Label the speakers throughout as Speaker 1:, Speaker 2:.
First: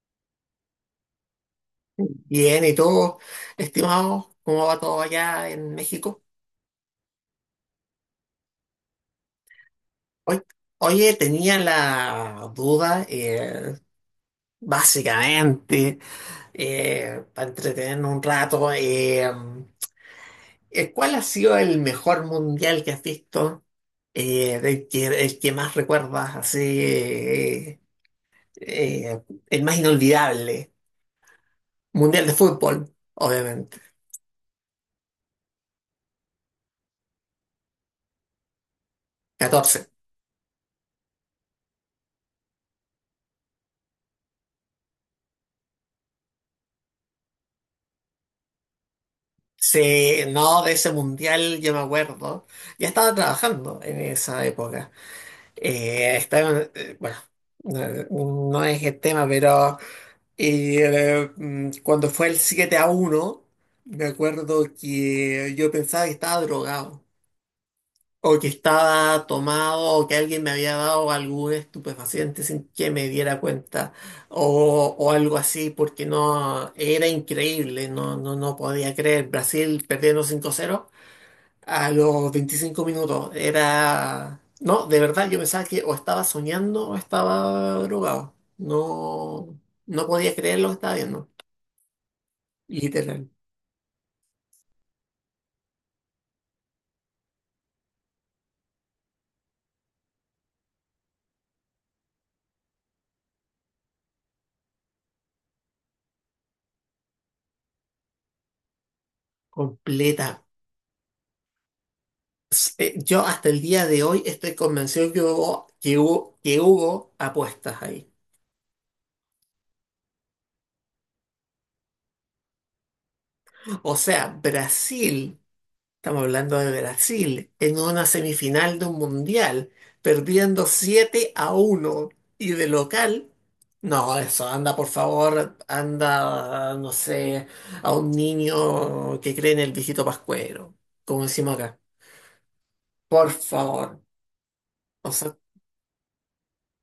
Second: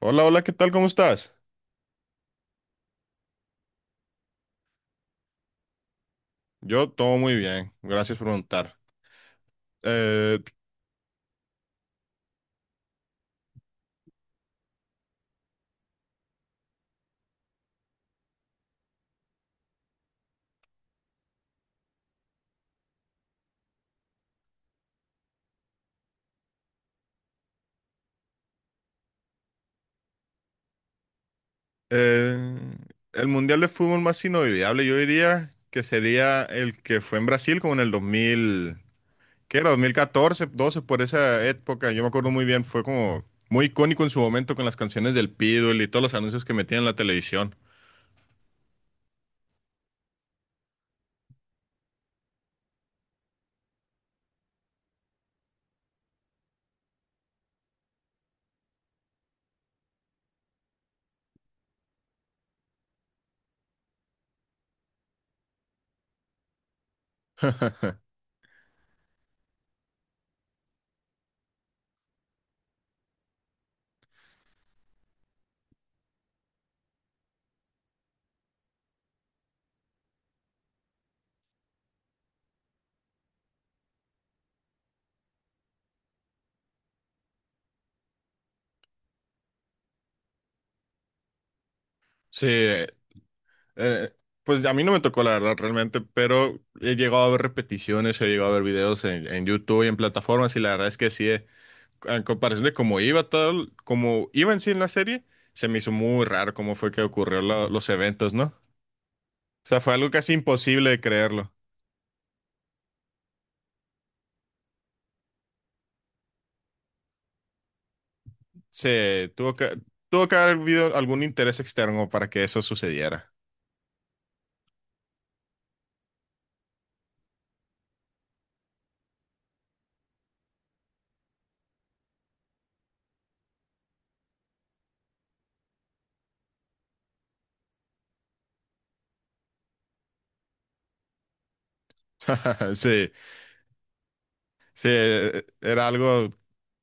Speaker 1: Hola, hola, ¿qué tal? ¿Cómo estás?
Speaker 2: Bien, ¿y tú, estimado? ¿Cómo va todo allá en México?
Speaker 1: Yo todo muy bien, gracias por preguntar. Eh,
Speaker 2: Oy- Oye, tenía la duda, básicamente, para entretenernos un rato, ¿cuál ha sido el mejor mundial que has visto? El que más recuerdas, así, eh, el más inolvidable. Mundial de
Speaker 1: eh,
Speaker 2: fútbol,
Speaker 1: el Mundial de
Speaker 2: obviamente.
Speaker 1: Fútbol más inolvidable, yo diría que sería el que fue en Brasil como en el 2000. ¿Qué era? dos
Speaker 2: 14.
Speaker 1: mil catorce, 12 por esa época. Yo me acuerdo muy bien, fue como muy icónico en su momento con las canciones del Pitbull y todos los anuncios que metían en la televisión.
Speaker 2: Sí, no, de ese mundial yo me acuerdo. Ya estaba trabajando en esa época. Estaba, bueno, no, no es el tema, pero cuando fue el 7-1 me acuerdo que yo pensaba que estaba drogado, o que estaba tomado, o que alguien me había dado algún estupefaciente sin que me diera cuenta, o algo así, porque no, era increíble, no, no, no podía creer. Brasil perdiendo 5-0 a los 25 minutos era... No, de verdad yo pensaba que o estaba soñando o estaba drogado. No, no podía creer lo que estaba viendo.
Speaker 1: Sí,
Speaker 2: Literal.
Speaker 1: eh, pues a mí no me tocó la verdad realmente, pero he llegado a ver repeticiones, he llegado a ver videos en YouTube y en plataformas, y la verdad es que sí, en comparación de cómo iba tal, como iba en sí en la serie, se me hizo muy raro cómo fue que ocurrió los eventos, ¿no? O sea, fue algo
Speaker 2: Completa.
Speaker 1: casi imposible de creerlo.
Speaker 2: Yo hasta el día de hoy estoy convencido que hubo apuestas ahí.
Speaker 1: Se tuvo que, tuvo que haber habido algún interés externo para que eso sucediera.
Speaker 2: O sea, Brasil estamos hablando de Brasil en una semifinal de un mundial, perdiendo 7-1 y de local. No, eso, anda por favor, anda, no sé, a un niño que cree en el viejito Pascuero, como decimos acá.
Speaker 1: Sí,
Speaker 2: Por favor.
Speaker 1: sí,
Speaker 2: O sea,
Speaker 1: era algo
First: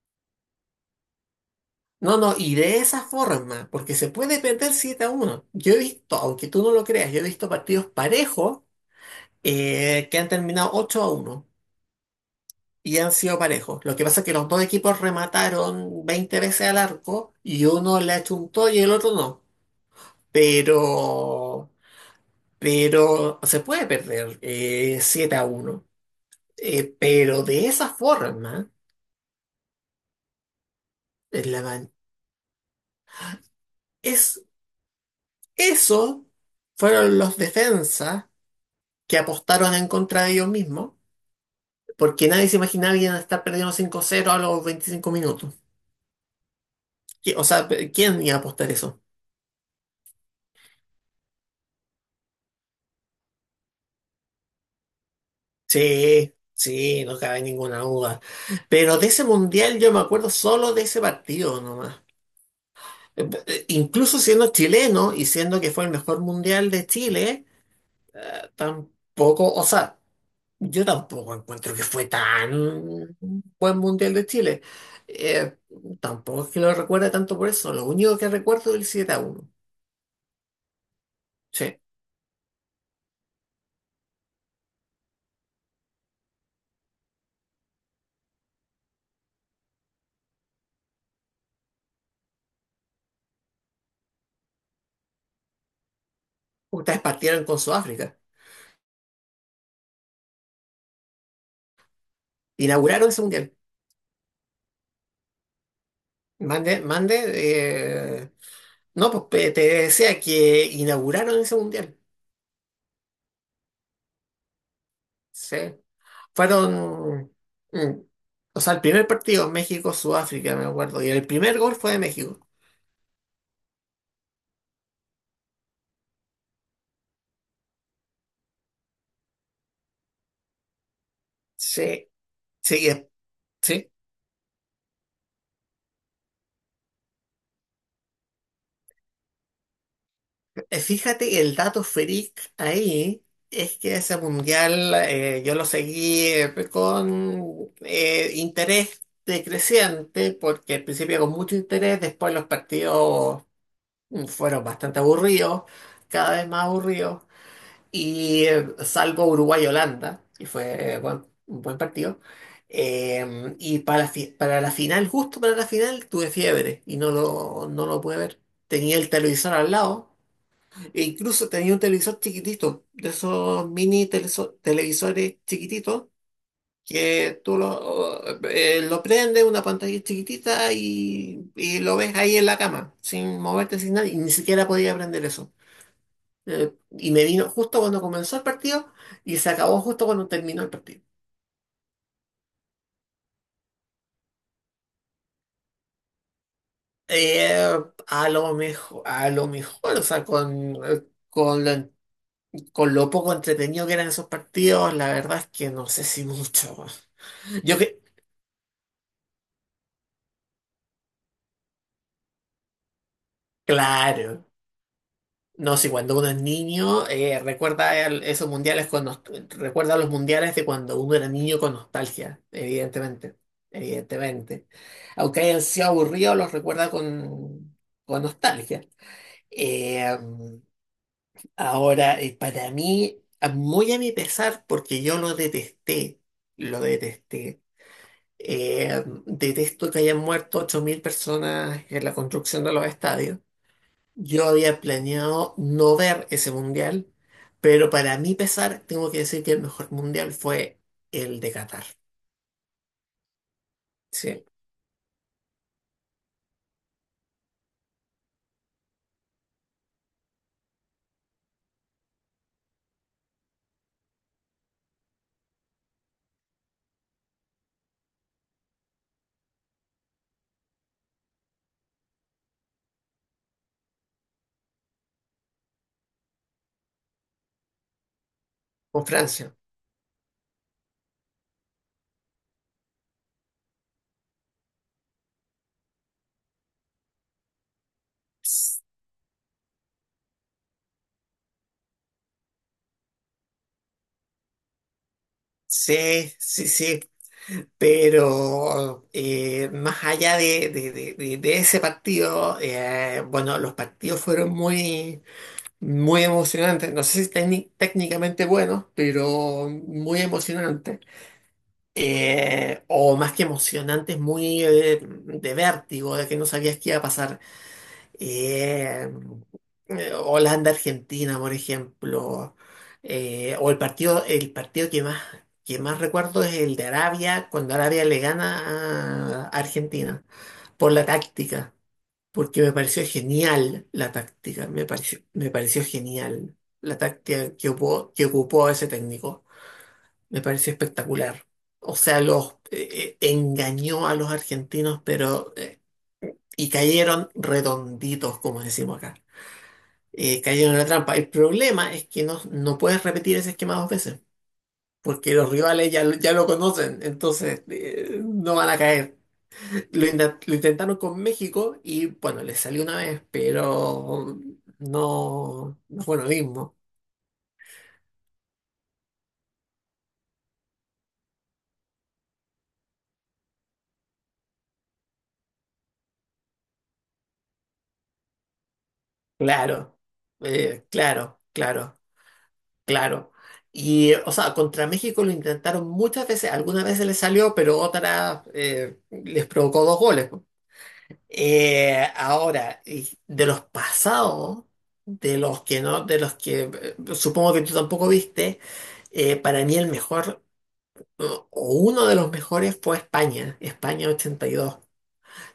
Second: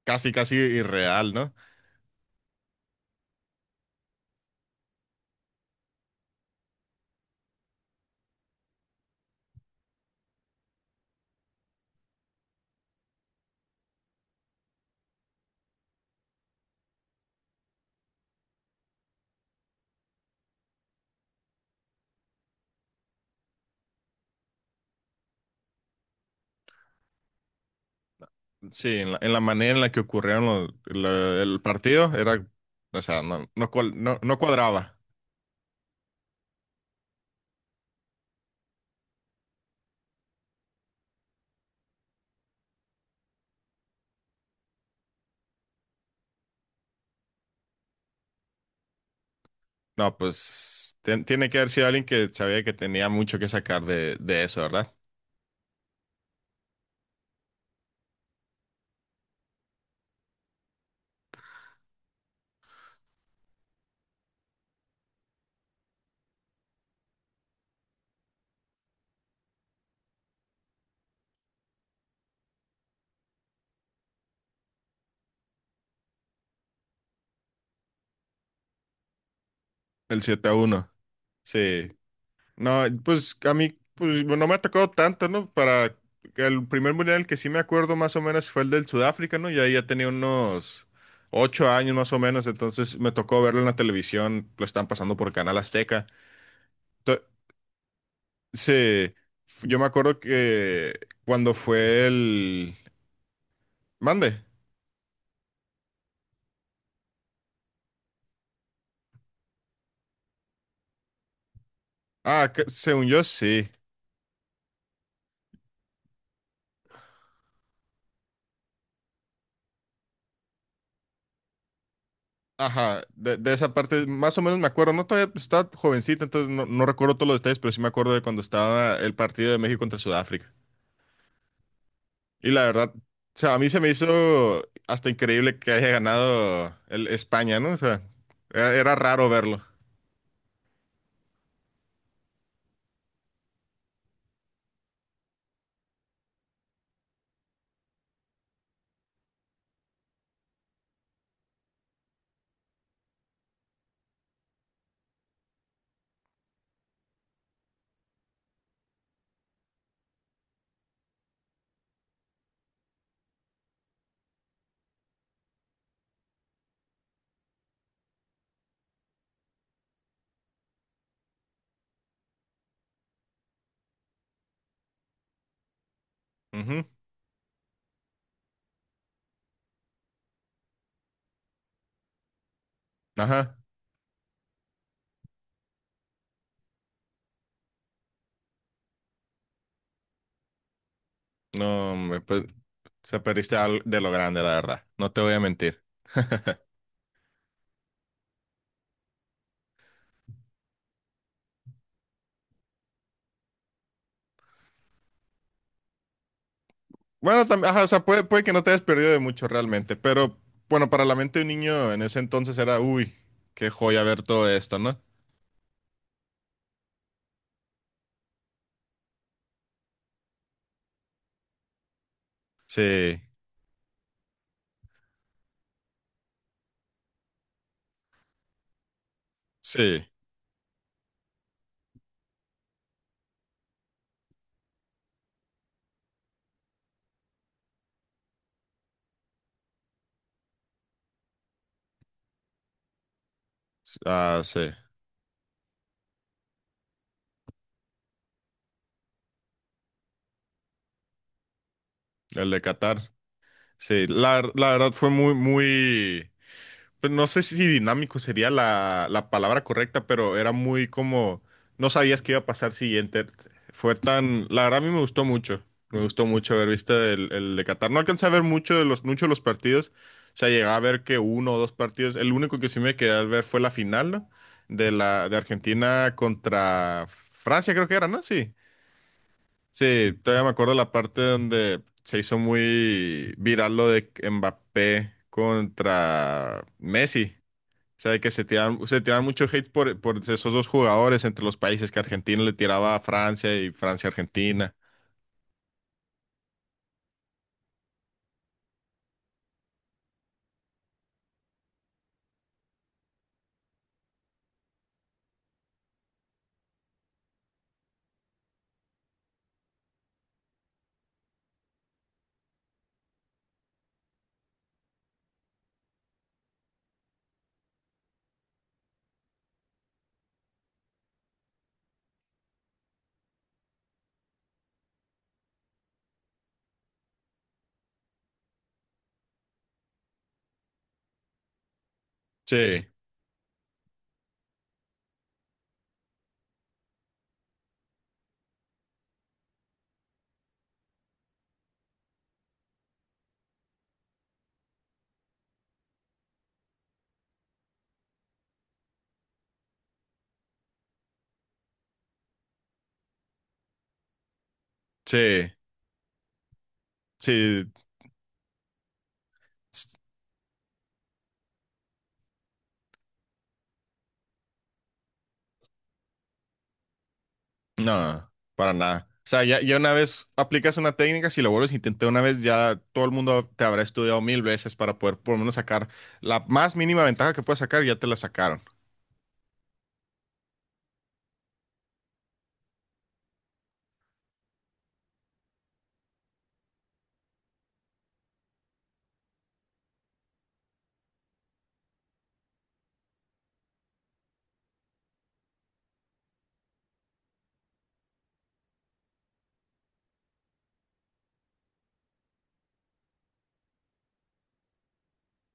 Speaker 1: casi, casi irreal, ¿no?
Speaker 2: no, no, y de esa forma, porque se puede perder 7-1. Yo he visto, aunque tú no lo creas, yo he visto partidos parejos que han terminado 8-1. Y han sido parejos. Lo que pasa es que los dos equipos remataron 20 veces al arco y uno le achuntó y el otro no. Pero, pero se puede perder 7 a uno. Pero de esa forma,
Speaker 1: Sí, en la manera en la que ocurrieron
Speaker 2: en
Speaker 1: el
Speaker 2: la man-
Speaker 1: partido, o sea, no, no, no no
Speaker 2: es,
Speaker 1: cuadraba.
Speaker 2: eso fueron los defensas que apostaron en contra de ellos mismos, porque nadie se imaginaba que iban a estar perdiendo 5-0 a los 25 minutos. O sea, ¿quién iba a apostar eso?
Speaker 1: No, pues tiene que haber sido alguien que sabía que tenía mucho que sacar de eso, ¿verdad?
Speaker 2: Sí, sí, no cabe ninguna duda. Pero de ese mundial yo me acuerdo solo de ese partido nomás. Incluso siendo chileno y siendo que fue el mejor mundial de Chile, tampoco, o sea, yo tampoco encuentro que fue tan buen mundial de Chile. Eh, Tampoco es que lo recuerde tanto por eso. Lo único que recuerdo es el 7 a uno.
Speaker 1: El 7-1.
Speaker 2: Sí,
Speaker 1: Sí. No, pues a mí pues, no me ha tocado tanto, ¿no? Para el primer mundial que sí me acuerdo más o menos fue el del Sudáfrica, ¿no? Y ahí ya tenía unos 8 años más o menos, entonces me tocó verlo en la televisión, lo están pasando por Canal Azteca.
Speaker 2: ustedes
Speaker 1: To-
Speaker 2: partieron con Sudáfrica.
Speaker 1: sí, yo me acuerdo que cuando fue el.
Speaker 2: Inauguraron ese mundial.
Speaker 1: Mande.
Speaker 2: Mande, mande. eh, No, pues te decía que inauguraron ese mundial.
Speaker 1: Ah, según yo sí.
Speaker 2: Sí. Fueron. mm, o sea, el primer partido, México-Sudáfrica, me acuerdo. Y el primer gol fue de México.
Speaker 1: Ajá, de esa parte más o menos me acuerdo, no todavía pues, estaba jovencita, entonces no, no recuerdo todos los detalles, pero sí me acuerdo de cuando estaba el partido de México contra Sudáfrica.
Speaker 2: Sí.
Speaker 1: Y la
Speaker 2: Sí,
Speaker 1: verdad, o sea, a mí se me
Speaker 2: sí.
Speaker 1: hizo hasta increíble que haya ganado el España, ¿no? O sea, era raro verlo.
Speaker 2: Fíjate que el dato freak ahí es que ese mundial yo lo seguí con interés decreciente, porque al principio con mucho interés, después los partidos fueron bastante aburridos, cada vez más aburridos. Y salvo Uruguay-Holanda, que fue un buen partido. Y para la final, justo para la final, tuve fiebre y no lo pude ver. Tenía el televisor al lado, e incluso tenía un televisor chiquitito, de esos mini televisores chiquititos,
Speaker 1: Ujú.
Speaker 2: que tú lo prendes, una pantalla chiquitita y lo ves ahí en la cama, sin
Speaker 1: Ajá.
Speaker 2: moverte, sin nada, y ni siquiera podía prender eso. Y me vino justo cuando comenzó el partido y se acabó justo cuando terminó el partido.
Speaker 1: No, me, pues, se perdiste de lo grande, la verdad, no te voy a mentir.
Speaker 2: Eh, a lo mejor, o sea, con lo, con lo poco entretenido que eran esos partidos, la verdad es que no sé si mucho.
Speaker 1: Bueno, también,
Speaker 2: Yo
Speaker 1: ajá, o sea,
Speaker 2: que,
Speaker 1: puede que no te hayas perdido de mucho realmente, pero bueno, para la mente de un niño en ese entonces era, uy, qué joya ver
Speaker 2: claro,
Speaker 1: todo esto, ¿no?
Speaker 2: no sé, cuando uno es niño, recuerda esos mundiales recuerda los mundiales de cuando uno era niño con nostalgia,
Speaker 1: Sí,
Speaker 2: evidentemente, evidentemente. Aunque hayan sido aburridos, los recuerda con nostalgia.
Speaker 1: sí,
Speaker 2: Eh, Ahora, para mí, muy a mi pesar, porque yo lo detesté, lo detesté. Detesto que hayan muerto 8.000 personas en la construcción de los estadios.
Speaker 1: ah,
Speaker 2: Yo
Speaker 1: sí,
Speaker 2: había planeado no ver ese mundial, pero para mi pesar, tengo que decir que el mejor mundial fue el de Qatar.
Speaker 1: el de Qatar. Sí, la,
Speaker 2: ¿Sí?
Speaker 1: la verdad fue muy, muy, pues, no sé si dinámico sería la palabra correcta, pero era muy como, no sabías qué iba a pasar siguiente. La verdad, a mí me gustó mucho, haber visto el de Qatar. No alcancé a ver mucho muchos de los partidos, o sea, llegaba a ver que uno o dos partidos. El único que sí me quedé a ver fue la final, ¿no? De Argentina contra Francia, creo que era, ¿no? Sí,
Speaker 2: Con Francia.
Speaker 1: sí, todavía me acuerdo la parte donde se hizo muy viral lo de Mbappé contra Messi. O sea, de que se tiraron mucho hate por esos dos jugadores entre los países, que Argentina le tiraba a Francia y Francia a Argentina.
Speaker 2: Sí, sí, sí. Pero más allá de ese partido, bueno, los partidos fueron muy, muy emocionantes. No sé si técnicamente buenos, pero muy emocionantes. O más que emocionantes, muy de vértigo, de que no sabías qué iba a pasar. Eh, Holanda-Argentina, por ejemplo. O el partido que más recuerdo es el de Arabia, cuando Arabia le gana a Argentina, por la táctica, porque me
Speaker 1: Sí,
Speaker 2: pareció genial la táctica, me pareció genial la táctica que ocupó ese técnico, me pareció espectacular. O sea, los engañó a los argentinos, pero y cayeron redonditos, como decimos acá cayeron en la trampa. El problema es que no puedes repetir ese esquema 2 veces, porque los
Speaker 1: sí,
Speaker 2: rivales ya lo conocen, entonces
Speaker 1: sí.
Speaker 2: no van a caer.
Speaker 1: s-
Speaker 2: Lo intentaron con México y bueno, les salió una vez, pero no fue lo mismo.
Speaker 1: No, para nada. O sea, ya una vez aplicas una técnica, si lo vuelves a intentar una vez, ya todo el mundo te habrá estudiado mil veces para poder por lo menos sacar la más mínima ventaja que puedas sacar, ya te la sacaron.
Speaker 2: Claro, claro, claro, claro. Y, o sea, contra México lo intentaron muchas veces, algunas veces les salió, pero otras les provocó dos goles. Ahora, y de los pasados, de los que no, de los que supongo que tú tampoco viste. Para mí el mejor, o uno de los mejores fue España, 82.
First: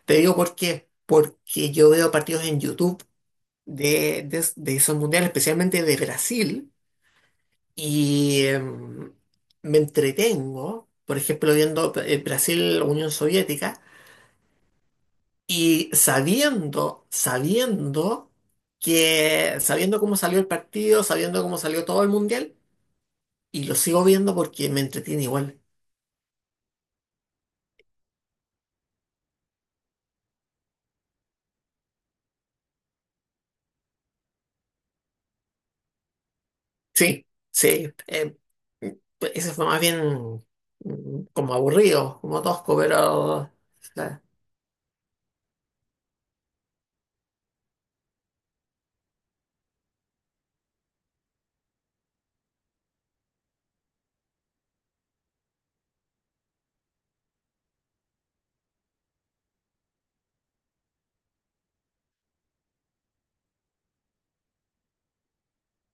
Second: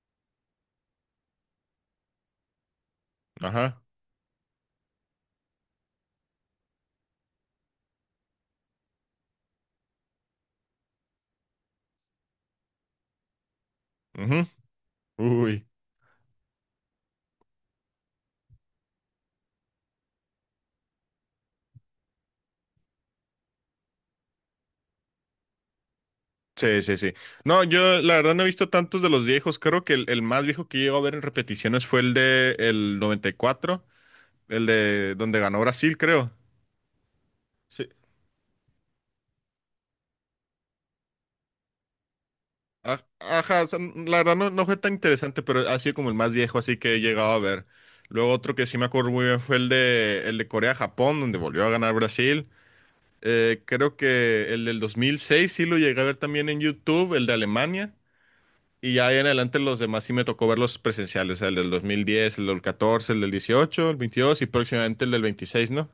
Speaker 2: Te digo por qué, porque yo veo partidos en YouTube
Speaker 1: Ajá.
Speaker 2: de esos mundiales, especialmente de Brasil, y me entretengo, por ejemplo, viendo Brasil-Unión Soviética.
Speaker 1: Ujú. Uy.
Speaker 2: Y sabiendo cómo salió el partido, sabiendo cómo salió todo el mundial, y lo sigo viendo porque me entretiene igual.
Speaker 1: Sí, sí, sí. No, yo la verdad no he visto tantos de los viejos. Creo que el más viejo que llego a ver en repeticiones fue el de el 94, el de donde ganó Brasil, creo.
Speaker 2: Sí,
Speaker 1: Sí.
Speaker 2: sí. Pues, ese fue más bien como aburrido, como tosco, pero
Speaker 1: Ajá, o sea, la
Speaker 2: eh,
Speaker 1: verdad no, no fue tan interesante, pero ha sido como el más viejo, así que he llegado a ver. Luego otro que sí me acuerdo muy bien fue el de Corea-Japón, donde volvió a ganar Brasil. Creo que el del 2006 sí lo llegué a ver también en YouTube, el de Alemania. Y ya ahí en adelante los demás sí me tocó ver los presenciales, el del 2010, el del 14, el del 18, el 22 y próximamente el del 26, ¿no?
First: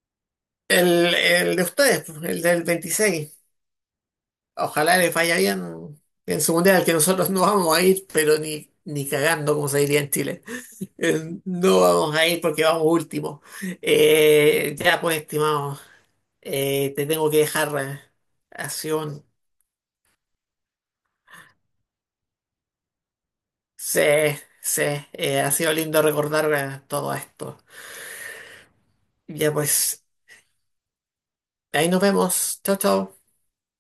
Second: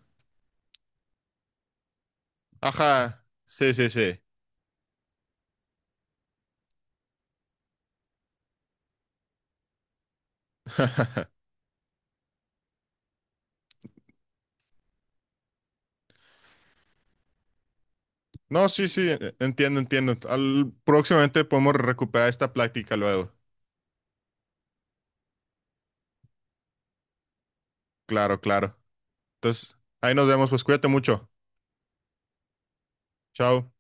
Speaker 2: el de ustedes, pues, el del
Speaker 1: Ajá,
Speaker 2: 26.
Speaker 1: sí, sí, sí.
Speaker 2: Ojalá les vaya bien en su mundial, que nosotros no vamos a ir, pero ni cagando, como se diría en Chile. No vamos a ir porque vamos último. Ya pues, estimado, te tengo que dejar.
Speaker 1: No,
Speaker 2: Ha
Speaker 1: sí,
Speaker 2: sido
Speaker 1: sí,
Speaker 2: un-
Speaker 1: entiendo, entiendo. Próximamente podemos recuperar esta plática luego.
Speaker 2: Sí, sí, ha sido lindo recordar todo esto.
Speaker 1: Claro, claro.
Speaker 2: Ya
Speaker 1: Entonces,
Speaker 2: pues,
Speaker 1: ahí nos vemos, pues cuídate mucho.
Speaker 2: ahí nos vemos. Chao, chao.
Speaker 1: Chao.